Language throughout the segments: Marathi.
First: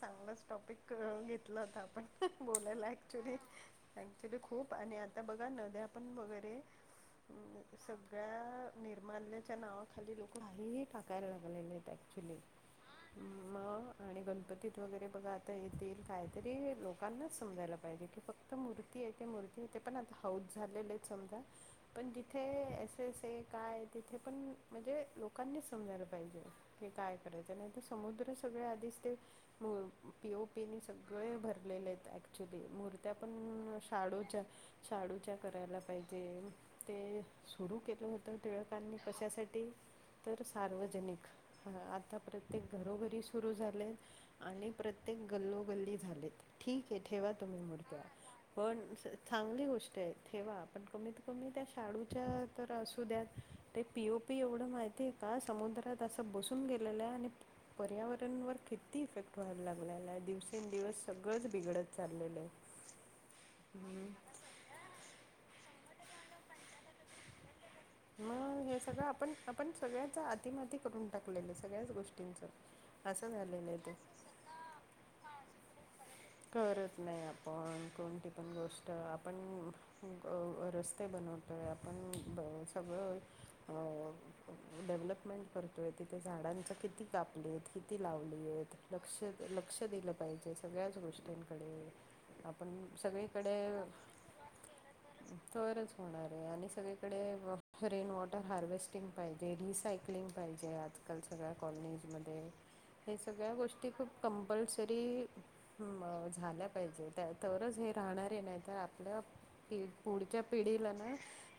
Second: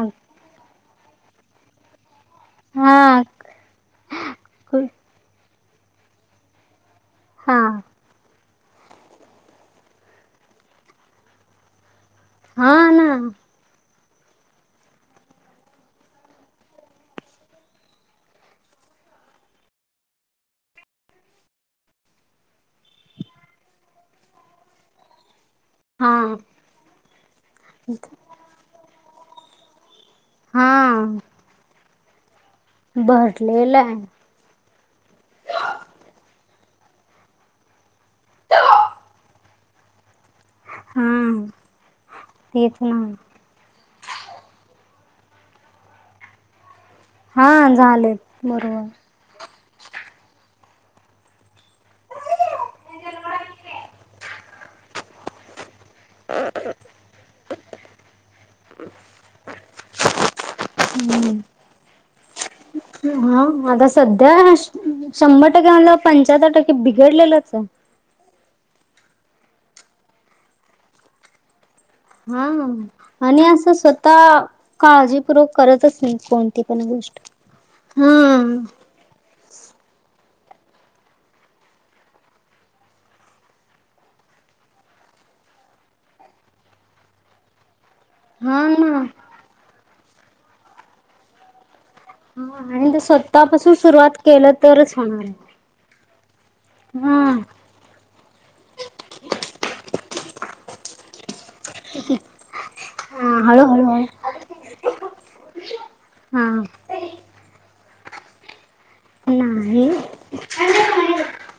चांगलाच टॉपिक कळून घेतला होता आपण बोलायला हा ऍक्च्युली ऍक्च्युली खूप आणि हा आता बघा नद्या पण वगैरे हां सगळ्या निर्मल्याच्या नावाखाली लोक काहीही टाकायला लागलेले आहेत ऍक्च्युली हा ना. आणि गणपती तीत वगैरे बघा आता येतील कायतरी लोकांनाच समजायला पाहिजे की फक्त मूर र्ती आहे मुर्ती ते पण आता हौद झालेले आहेत समजा पण जिथे एस एस हे काय तिथे पण म्हणजे लोक लोकांनीच समजायला हा पाहिजे हे काय करायचं नाही तर समुद्र सगळे आधीच ते. मु पी. ओ. हा पीनी सगळे भरलेले आहेत ऍक्च्युली मूर्त्या पण भरलेलं आहे शाडोच्या शाडूच्या करायला पाहिजे. ते सुरू केलं होतं टिळकांनी कशासाठी? तर सार्वजनिक हा आता प्रत्येक तेच ना घरोघरी सुरू झालेत. आणि प्रत्येक गल्लोगल्ली झालेत ठीक आहे ठेवा हा तुम्ही मुर्त्या झालेत बरोबर पण चांगली गोष्ट आहे ठेवा पण कमीत कमी त्या शाडूच्या तर असुद्या ते पी ओ पी एवढं माहितीय आहे का समुद्रात तस बसून गेलेलं आहे आणि पर्यावरणवर किती इफेक्ट व्हायला लागलेला आहे दिवस तीन दिवस हम्म. सगळंच बिघडत चाललेललं आहे हा आता सध्या शंभर टक्के म्हणल्यावर पंचाहत्तर टक्के बिघडलेलच आहे. मग हे सगळं आपण आपण सगळ्याच आातीमाती करून टाकलेलं सगळ्याच गोष्टींच हा असं आणि झालेलं आहे ते स्वतः काळजीपूर्वक करतच नाही कोणती पण करत गोष्ट हा तर आपण रस्ते बनवतोय आपण ब सगळं डेव्हलपमेंट करतोय तिथे झाडांच किती कापले लावली हा आहेत ना लक्ष लक्ष दिलं पाहिजे सगळ्याच गोष्टींकडे आपण आणि ते सगळीकडे स्वतःपासून सुरुवात केलं तरच होणार आहे तरच होणार आहे आणि हा सगळीकडे रेन वॉटर हार्वेस्टिंग पाहिजे रिसायकलिंग पाहिजे. आत ल सगळ्या कॉलनीजमध्ये हे हा सगळ्या गोष्टी हळूहळू खूप कंपल्सरी हा झाल्या पाहिजे त्या तरच हे राहणारे नाही. तर आपल्या नाही. पुढच्या पिढीला ना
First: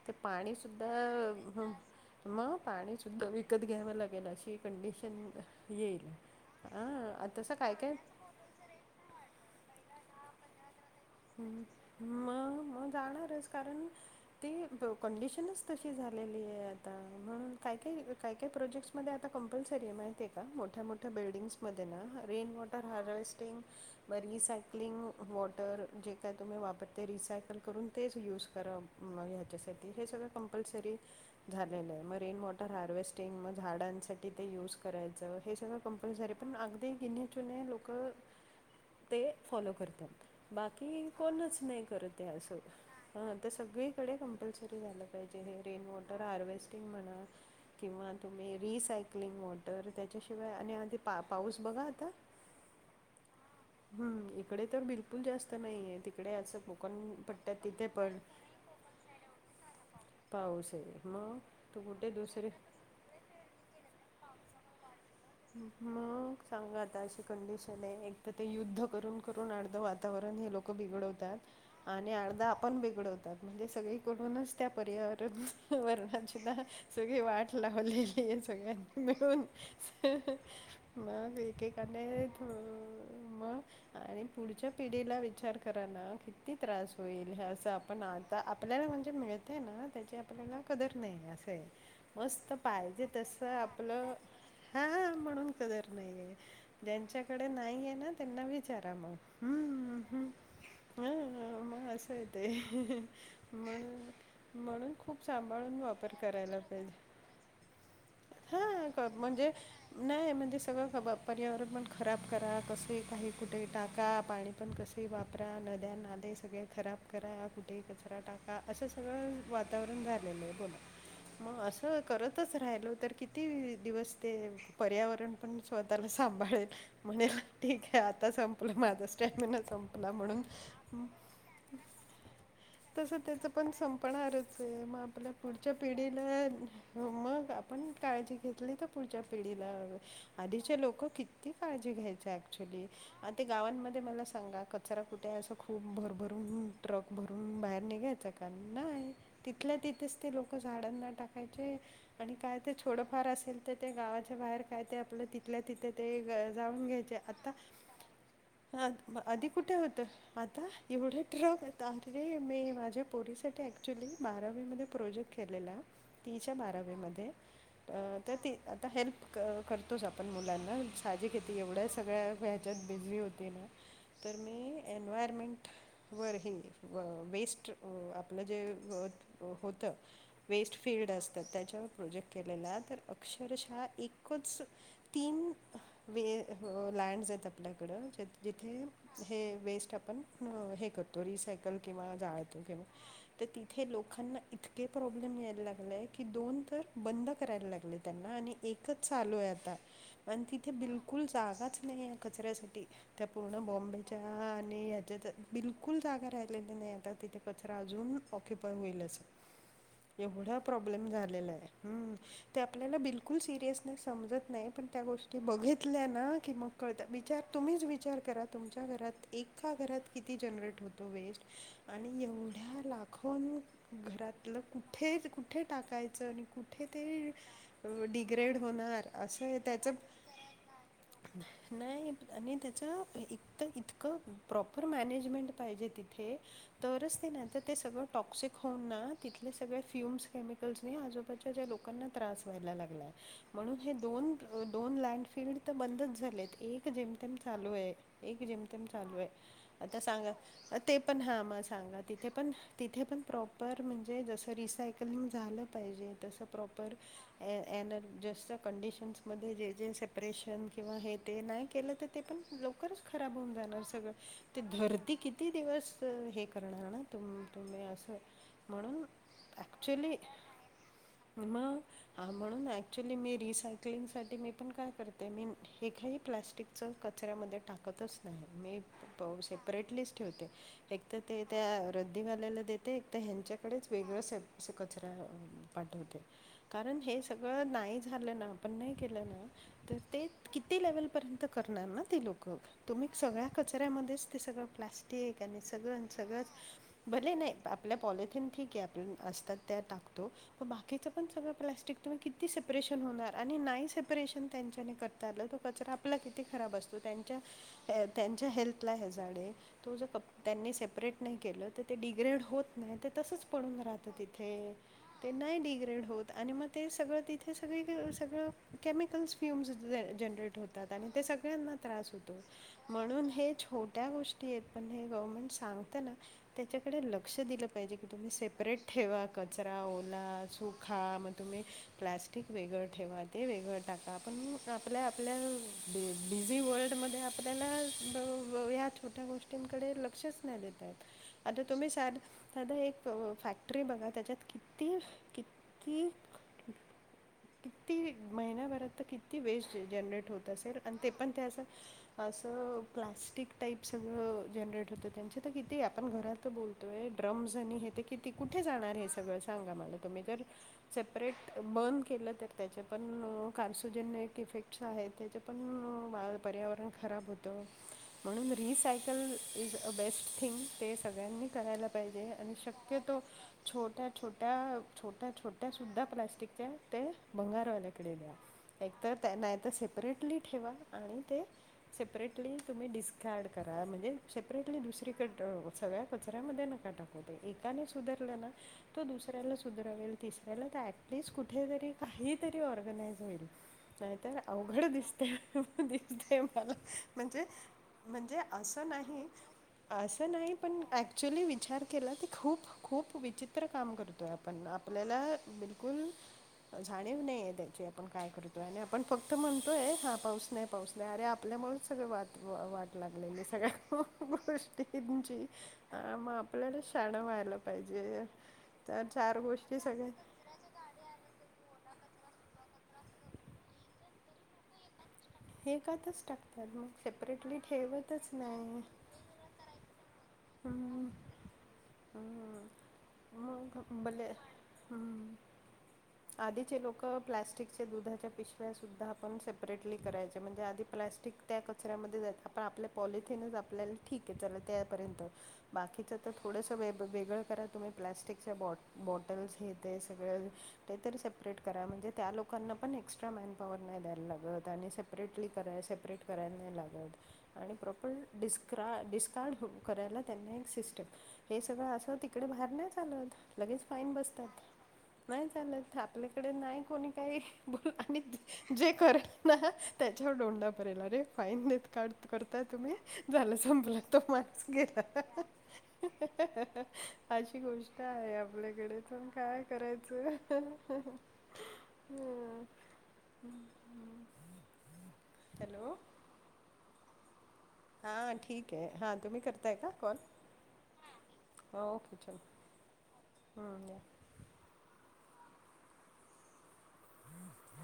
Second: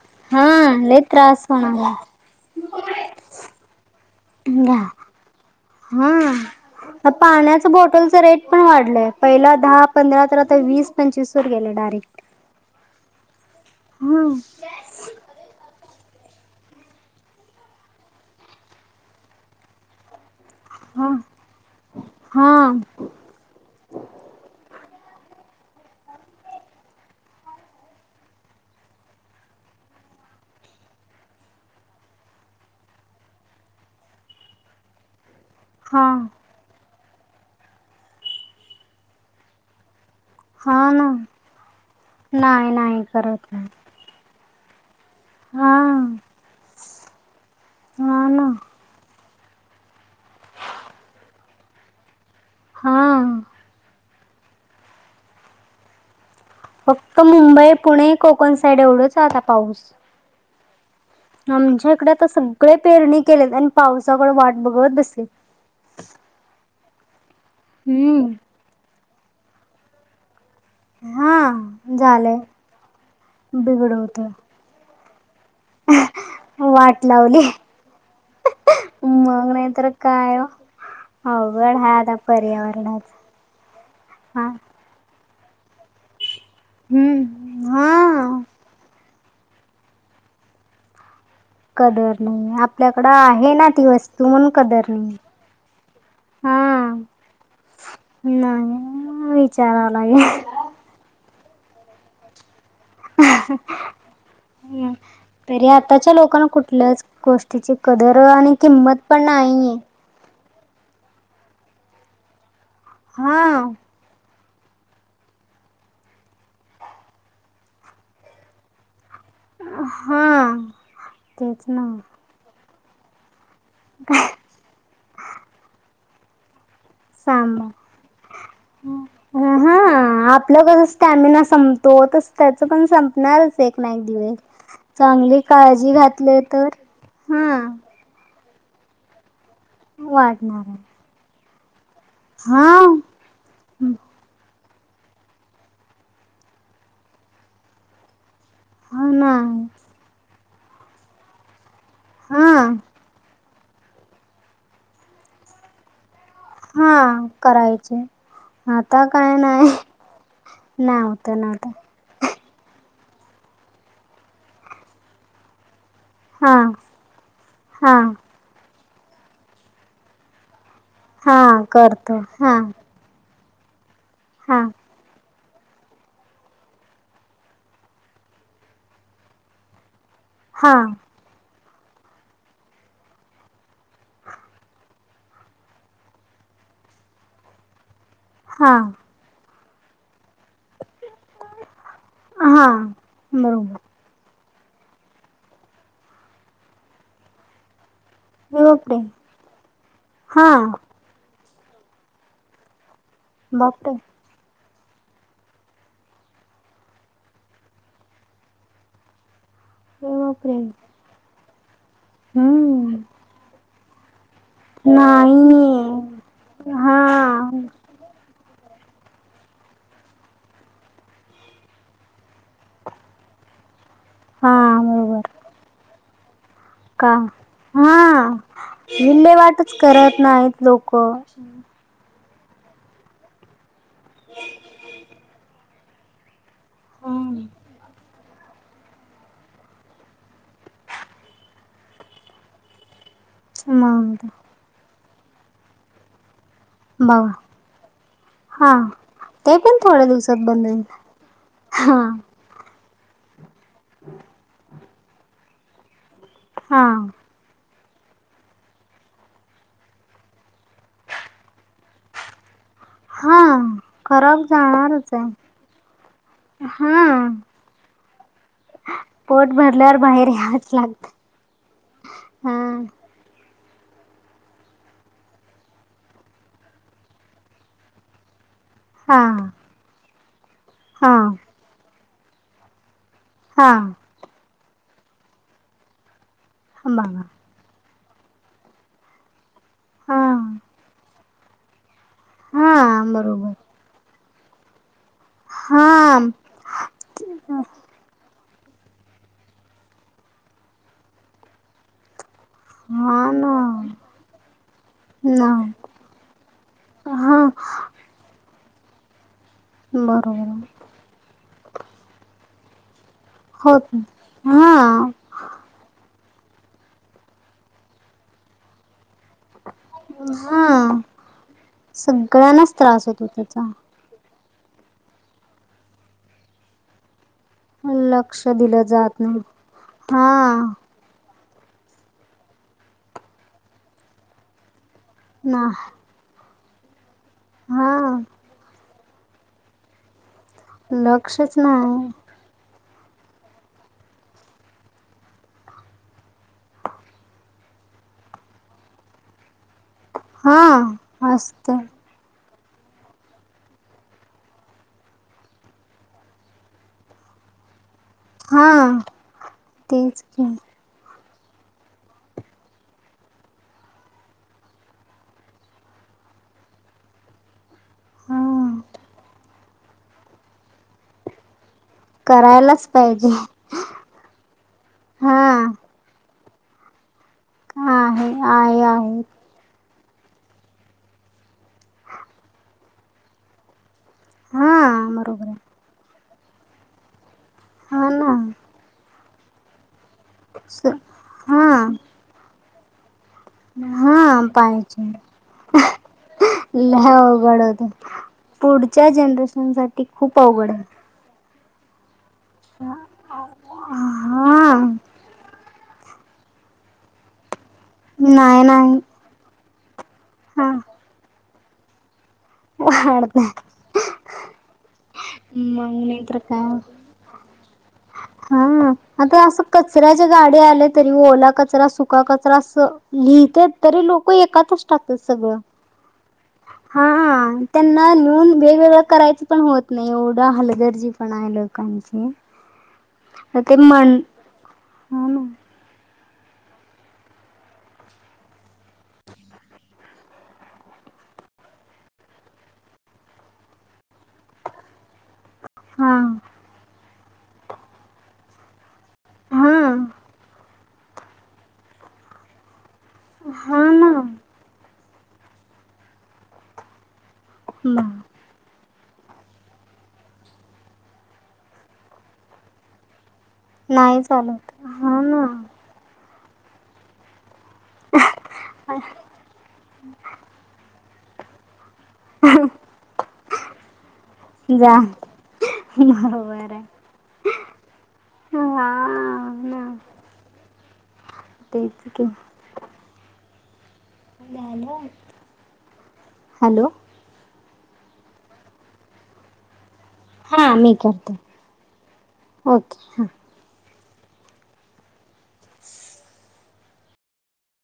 ते हा पाणी लय त्रास होणार सुद्धा मग पाणी सुद्धा विकत घ्यावं लागेल. अशी आहे. घ्या. कंडिशन येईल हा. तसं पाण्याचं काय काय बॉटलचं रेट पण वाढलंय पहिला दहा पंधरा तर आता वीस पंचवीस वर गेले डायरेक्ट मग मग जाणारच कारण हम्म ती कंडिशनच तशी झालेली आहे आता म्हणून काय काय काय काय प्रोजेक्ट्स मध्ये आता कंपल्सरी आह माहिती काय मोठ्या मोठ्या हा. बिल्डिंग्स मध्ये ना हा रेन वॉटर हार्वेस्टिंग बर रिसायक्लिंग वॉटर जे काय तुम्ही वापरते. रिसायकल करून तेच यूज करा मग ह्याच्यासाठी हे सगळं कंपल्सरी झालेलं आहे मग रेन वॉटर हार्वेस्टिंग मग झाडांसाठी ते युज करायचं हे सगळं हा कंपल्सरी पण अगदी गिण्या चुणे लोक ते फॉलो करतात. हा ना बाकी कोणच नाही. करत या असो नाही नाही हां तर करत नाही. सगळीकडे कंपल्सरी झालं हा रेन वॉटर हार्वेस्टिंग म्हणा किंवा हा ना तुम्ही रिसायकलिंग वॉटर त्याच्याशिवाय आणि आधी पा पाऊस बघा आता [unintelligible] हा हम्म इकडे तर बिलकुल जास्त नाहीये तिकडे असं ब फक्त मुंबई पुणे कोकण साईड एवढंच आता पाऊस पाऊस हे आमच्या इकडे आता सगळे पेरणी केलेत आणि पावसाकडे वाट बघत बसेल मग सांगा आता अशी कंडिशन आहे एक तर हम्म ते युद्ध करून करून अर्ध वातावरण हे लोक बिघडवतात हा आणि झालंय. अर्धा आपण बिघडवतात म्हणजे बिघडवत सगळीकडूनच त्या पर्यावरण वर्णासद्धा वाट सगळी लावली वाट लावलेली सगळ्यांनी मिळून मग नाहीतर काय ओ मग अवघड हाय एकेकाने आता पर्यावरणाच मग आणि हा पुढच्या पिढीला विचार करा किती त्रास होईल. अस हम्म पण हा आता आपल्याला म्हणजे मिळत आहे ना त्याची आपल्याला कदर नाही अस कदर नाही आपल्याकडं आहे ना ती वस्तू म्हणून कदर नाही. हा जच्याकडे नाहीय ना त्यांना विचारा म नाही विचारावं हम लागेल मग असे येते म म्हणून खूप सांभाळून वापर करायला पाहिजे. त्याची कदर आणि हां किंमत क पण म्हणजे नाही आहे. नाही म्हणजे सगळं ख पर्यावरण पण खराब करा कसं काही कुठे हा टाका पाणी पण कस. वापरा नद्या नाले सगळे खराब करा कुठे कचरा टाका असं सगळं. वातावरण झालेलं आहे हा बोला मग तेच ना असं करतच राहिलो तर किती दिवस. ते, पर्यावरण पण स्वतःला सांभाळेल. म्हणे सांभाळ ठीक आहे. आता संपलं माझा स्टॅमिना हा संपला म्हणून. त्याच पण तसं त्याचं संपणारच पण एक ना एक दिवस संपणारच आहे मग आपल्या चांगली पुढच्या काळजी घातले पिढीला तर, हा... मग आपण काळजी घेतली तर पुढच्या पिढीला वाढणार आहे. आधीचे लोक किती काळजी घ्याय ॲक्चुली. हा आ ते गावांमध्ये मला सांगा कचरा कुठे असं खूप भरभरून ट्रक भरून बाहेर निघायचा का? पण नाही तिथल्या तिथेच ते लोक झाडांना टाकायचे. आणि हा काय ते छोडंफार असेल तर, ते गावाच्या बाहेर काय ते आपलं तिथल्या तिथे ते हा करायचे. ह आता काय आधी नाही कुठे होत आता नाही एवढे होत नाही ट्रक य होत आ नाहीये नाहीये माझ्या पोरीसाठी ऍक्च्युली बारावीमध्ये प्रोजेक्ट केलेला. तीच्या हा बारावीमध्ये, हा अ तर ती आता हेल्प अ करतोच आपण मुलांना. खाजी हा खेती एवढ्या करतो सगळ्या हा ह्याच्यात बिझी होती ना, तर हा मी एन्वायरमेंट वर हे वेस्ट आपलं जे ह होत हा वेस्ट फील्ड असतात त्याच्यावर प्रोजेक्ट केलेला. तर अक्षरशा एकच तीन वे लँड्स आहेत आपल्याकडं ज हा जिथे हे वेस्ट आपण हे करतो. त रिसायकल किंवा जाळतो हा किंवा तर बरोबर तिथे लोकांना, इतके प्रॉब्लेम यायला लागलेय की दोन तर बंद करायला लागलेत. त्यांना आणि बापरे एकच चालोय आता आणि हा तिथे बि कुल जागाच नाही या कचऱ्यासाठी त्या पूर्ण बापरे बॉम्बेच्या हा आणि ह्याच्यात बिलकुल जागा राहिलेली नाही. आता तिथे कचरा अजून ऑक्युपाय होईल अस. एवढा बापरे प्रॉब्लेम झालेला आहे. हम्म! त्या हम्म आपल्याला बिलकुल सिरियसनेस समजत नाही. पण त्या गोष्टी बघीत इतले ना की मग नाही हा कळत. विचार तम्हीच विचार करा, तुमच्या घरात एका घरात किती जनरेट होतो वेस्ट आणि एवढ्या लाखों हा घरातलं कुठे बरोबर कुठे टाकायचं आणि कुठे का ते, हा, डिग्रेड होणार असं विल्लेवाटच त्याचं करत नाहीत लोक. नाही आणि त्याचं इतं इतकं प्रॉपर मॅनेजमेंट पाहिजे ति थे तरच ते नाही तर ते सगळं टॉक्सिक होऊन ना! तिथले सगळे फ्युम्स केमिकल्सनी आजूबाजू च्या लोकांना त्रास ला [unintelligible] म्हणून हे मग ते. दोन - दोन लँड फील्ड तर बंदच झाले ऐक एक बघा जेमतेम चालू आहे एक हा जेमतेम चालूय. ते पण आता थोड्या सांगा, दिवसात बंद होईल ते पण हा मग सांगा हा तिथे पण तिथे पण प्रॉपर म्हणजे जसं रिसायकलिंग झालं पाहिजे. तसं हा प्रॉपर एनर्जेस्ट कंडिशन्समध्ये जे जे सेपरेशन किंवा हे ते नाही केलं त ते पण लवकरच. खराब हा होऊन जाणार सगळं. खराब ते जाणारच धरती किती आहे दिवस हे करणार ना हा तुम तुम्ही असं, म्हणून पोट भरल्यावर ॲक्च्युली बाहेर यावंच लागत. मग हा म्हणून ऍक्च्युली मी रिसायकलिंग साठी मी पण काय करते. मी हे काही प्लस्टिकच कचऱ्यामध्ये टाकतच नाही मी. हा सेपरेटलीच ठेवते एक हा तर ते त्या रद्दीवाल्याला दे ते एक तर हा ह्यांच्याकडेच वेगळं स असे कचरा पाठवते. कारण हे बघा सगळं नाही झालं ना! आपण नाही केलं ना! तर हा ते किती लेवलपर्यंत करणार ना ती लोकं हा तुम्ही सगळ्या बरोबर कचऱ्यामध्येच ते सगळं प्लास् ठीक आहे आणि सगळं हा सगळंच भले नाही आपल्या पॉलिथीन ठीक आहे आपण असतात त्या टाकतो बाकीच पण सगळं प्लास्टिक ते किती सेपरेशन हा होणार आणि नाही ना सेपरेशन त्यांच्याने करता आलं तो नाही कचरा आ पला किती खराब असतो त्यांच्या हा हे त्यांच्या हेल्पला हे झाडे आहे तो जर कप बरोबर त्यांनी सेपरेट नाही केलं तर ते डिग्रेड होत नाही ते तसंच पडून होत राहतं हा. तिथे ते नाही डिग्रेड होत आणि मग ते सगळं तिथे सगळी सगळं केमिकल्स पियुम ज जनरेट हा होतात आणि ते सगळ्यांना त्रास होतो सगळ्यांनाच त्रास होतो म्हणून हे त्याचा छो त्या गोष्टी येत पण नाय गव्हर्नमेंट सांगतेना त्याच्याकडे लक्ष दिलं पाहिजे की तुम्ही लक्ष सेपरेट दिलं जात ठेवा नाही कचरा ओला हा सुक हा मग तुम्ही प्लॅस्टिक वेगळं ठेवा, ते वेगळं टा ता आपण आपल्या आपल्या ना बि बिझी वर्ल्डमध्ये आपल्याला हा ब व या छोट्या गोष्टींकडे लक्षच न देत. लक्षचं नाय. सादा एक फॅक्ट्री बघा त्याच्यात किती-किती किती महिन्याभरात तर किती वेस्ट जनरेट होत असेल आणि ते पण हा ते असं असत असं प्लाॅस्टिक टाईप सगळं जनरेट होतं त्यांचे तर किती आपण घरा त बोलतोय ड्रमस आणि हे ते किती कुठे हा जाणार हे सगळं सांगा मला तुम्ही तेच जर की सेपरेट बन केलं तर त्याचे पण कार्सोजनिक इफेक्ट्स आहे त्याचे पण वाया पर्यावरण खराब हो तं हा म्हणून recycle is a best thing ते सगळ्यांनी करायला पाहिजे आणि करायलाच शक्य तो पाहिजे छोट्या छोट्या छोट्या हा छोट्या सुद्धा प्लास्टिकच्या ते भंगारवाल्या कडे आहे द्या आहे एकतर आहे त्या नाय तर से परेटली ठेवा आणि ते सेपरेटली तुम्ही डिस्कार्ड करा म्हणजे सेपरेटली हा दुसरीकड बरोबर आहे सगळ्या कचऱ्यामध्ये नका टाकव ते एकाने सुधरले ना तो दुसऱ्याला सुधरवेल तिसऱ्याला तर स ऍटलिस्ट हा कुठेतरी काही तरी ऑर्गनाइज होईल. हा नाहीतर अवघड पाहिजे दिसते दिसतेय मला लय म्हणजे अवघड होते म्हणजे असं पुढच्या नाही जनरेशनसाठी असं खूप नाही अवघड पण आहे. ऍक् च्युली विचार केला की खूप-खूप विचित्र काम करतो आहे आपण हा आपल्याला बिल कुल जाणीव नाही आहे त्याची आपण काय नाही करतोय आणि नाही आपण फक्त म्हणतोय हा पाऊस नाही हा पाऊस नाही अरे आ पल्यामुळे सगळं वाद वा वाट लागलेली वाढतय सगळ्या गोष्टी गुमची मग नाही म तर आपल्याला शा हाणं व्हायला पाहिजे. हां तर चार आता असं गोष्टी सगळ्या कचराच्या गाडी आली तरी ओला कचरा सुका कचरा असं लिहितयत तरी लोकं एकातच टाकते सगळं एकातच टाकता म हा हा त्यांना नेऊन वेगवेगळं करायचे पण हो त नाही एवढा हलगर्जी हम्म पण आहे लोकांचे. हम्म हो ते मग म्हण बले आदीचे लोकं प्लॅस्टिकचे दुधाच्या पिशव्या सुद्धा आपण सेपरेटली करायचे म्हणजे आदी प्लस्टिक त्या कचऱ्यामध्ये जायेत आपण आपल्या पॉलिथिनचं आपल्याला ठीक आहे चल त्यापर्यंत बाकीचं हा तर थोडंसं वेग वेगळं करा तुम्ही प्लास्टिकच्या बॉट बॉट टल्स हे हा ते सगळं ते तरी सेप्रेट करा, म्हणजे त्या लोकांना पण एक्स स्ट्रा मॅनपाॉवर हा नाही ना द्यायला लागत आणि सेपरेटली कराय सेपरेट करायला नाही लागत. आणि प्रॉपर डिस क्रा डिस्कार्ड करायला त्यांना एक सिस्टम हे सगळं असं तिकडे बाहेर नाय चालत. लगेच फाईन नाही बसतात चालत हा ना नाही चालत आपल्याकडे नाही कोणी काही बोल आणि जे करेल ना त्याच्यावर डोंडा भरेल अरे फाईन देत काढ करता तुम्ही झालं संप लागतो म जा बरोबर हाय. काय आपल्याकडे पण काय करायचं? ते इचकी ह ह ह नन हॅलो हॅलो हा ठीक आहे हा तुम्ही करताय का कॉल हा मी करते. ओके हा. ह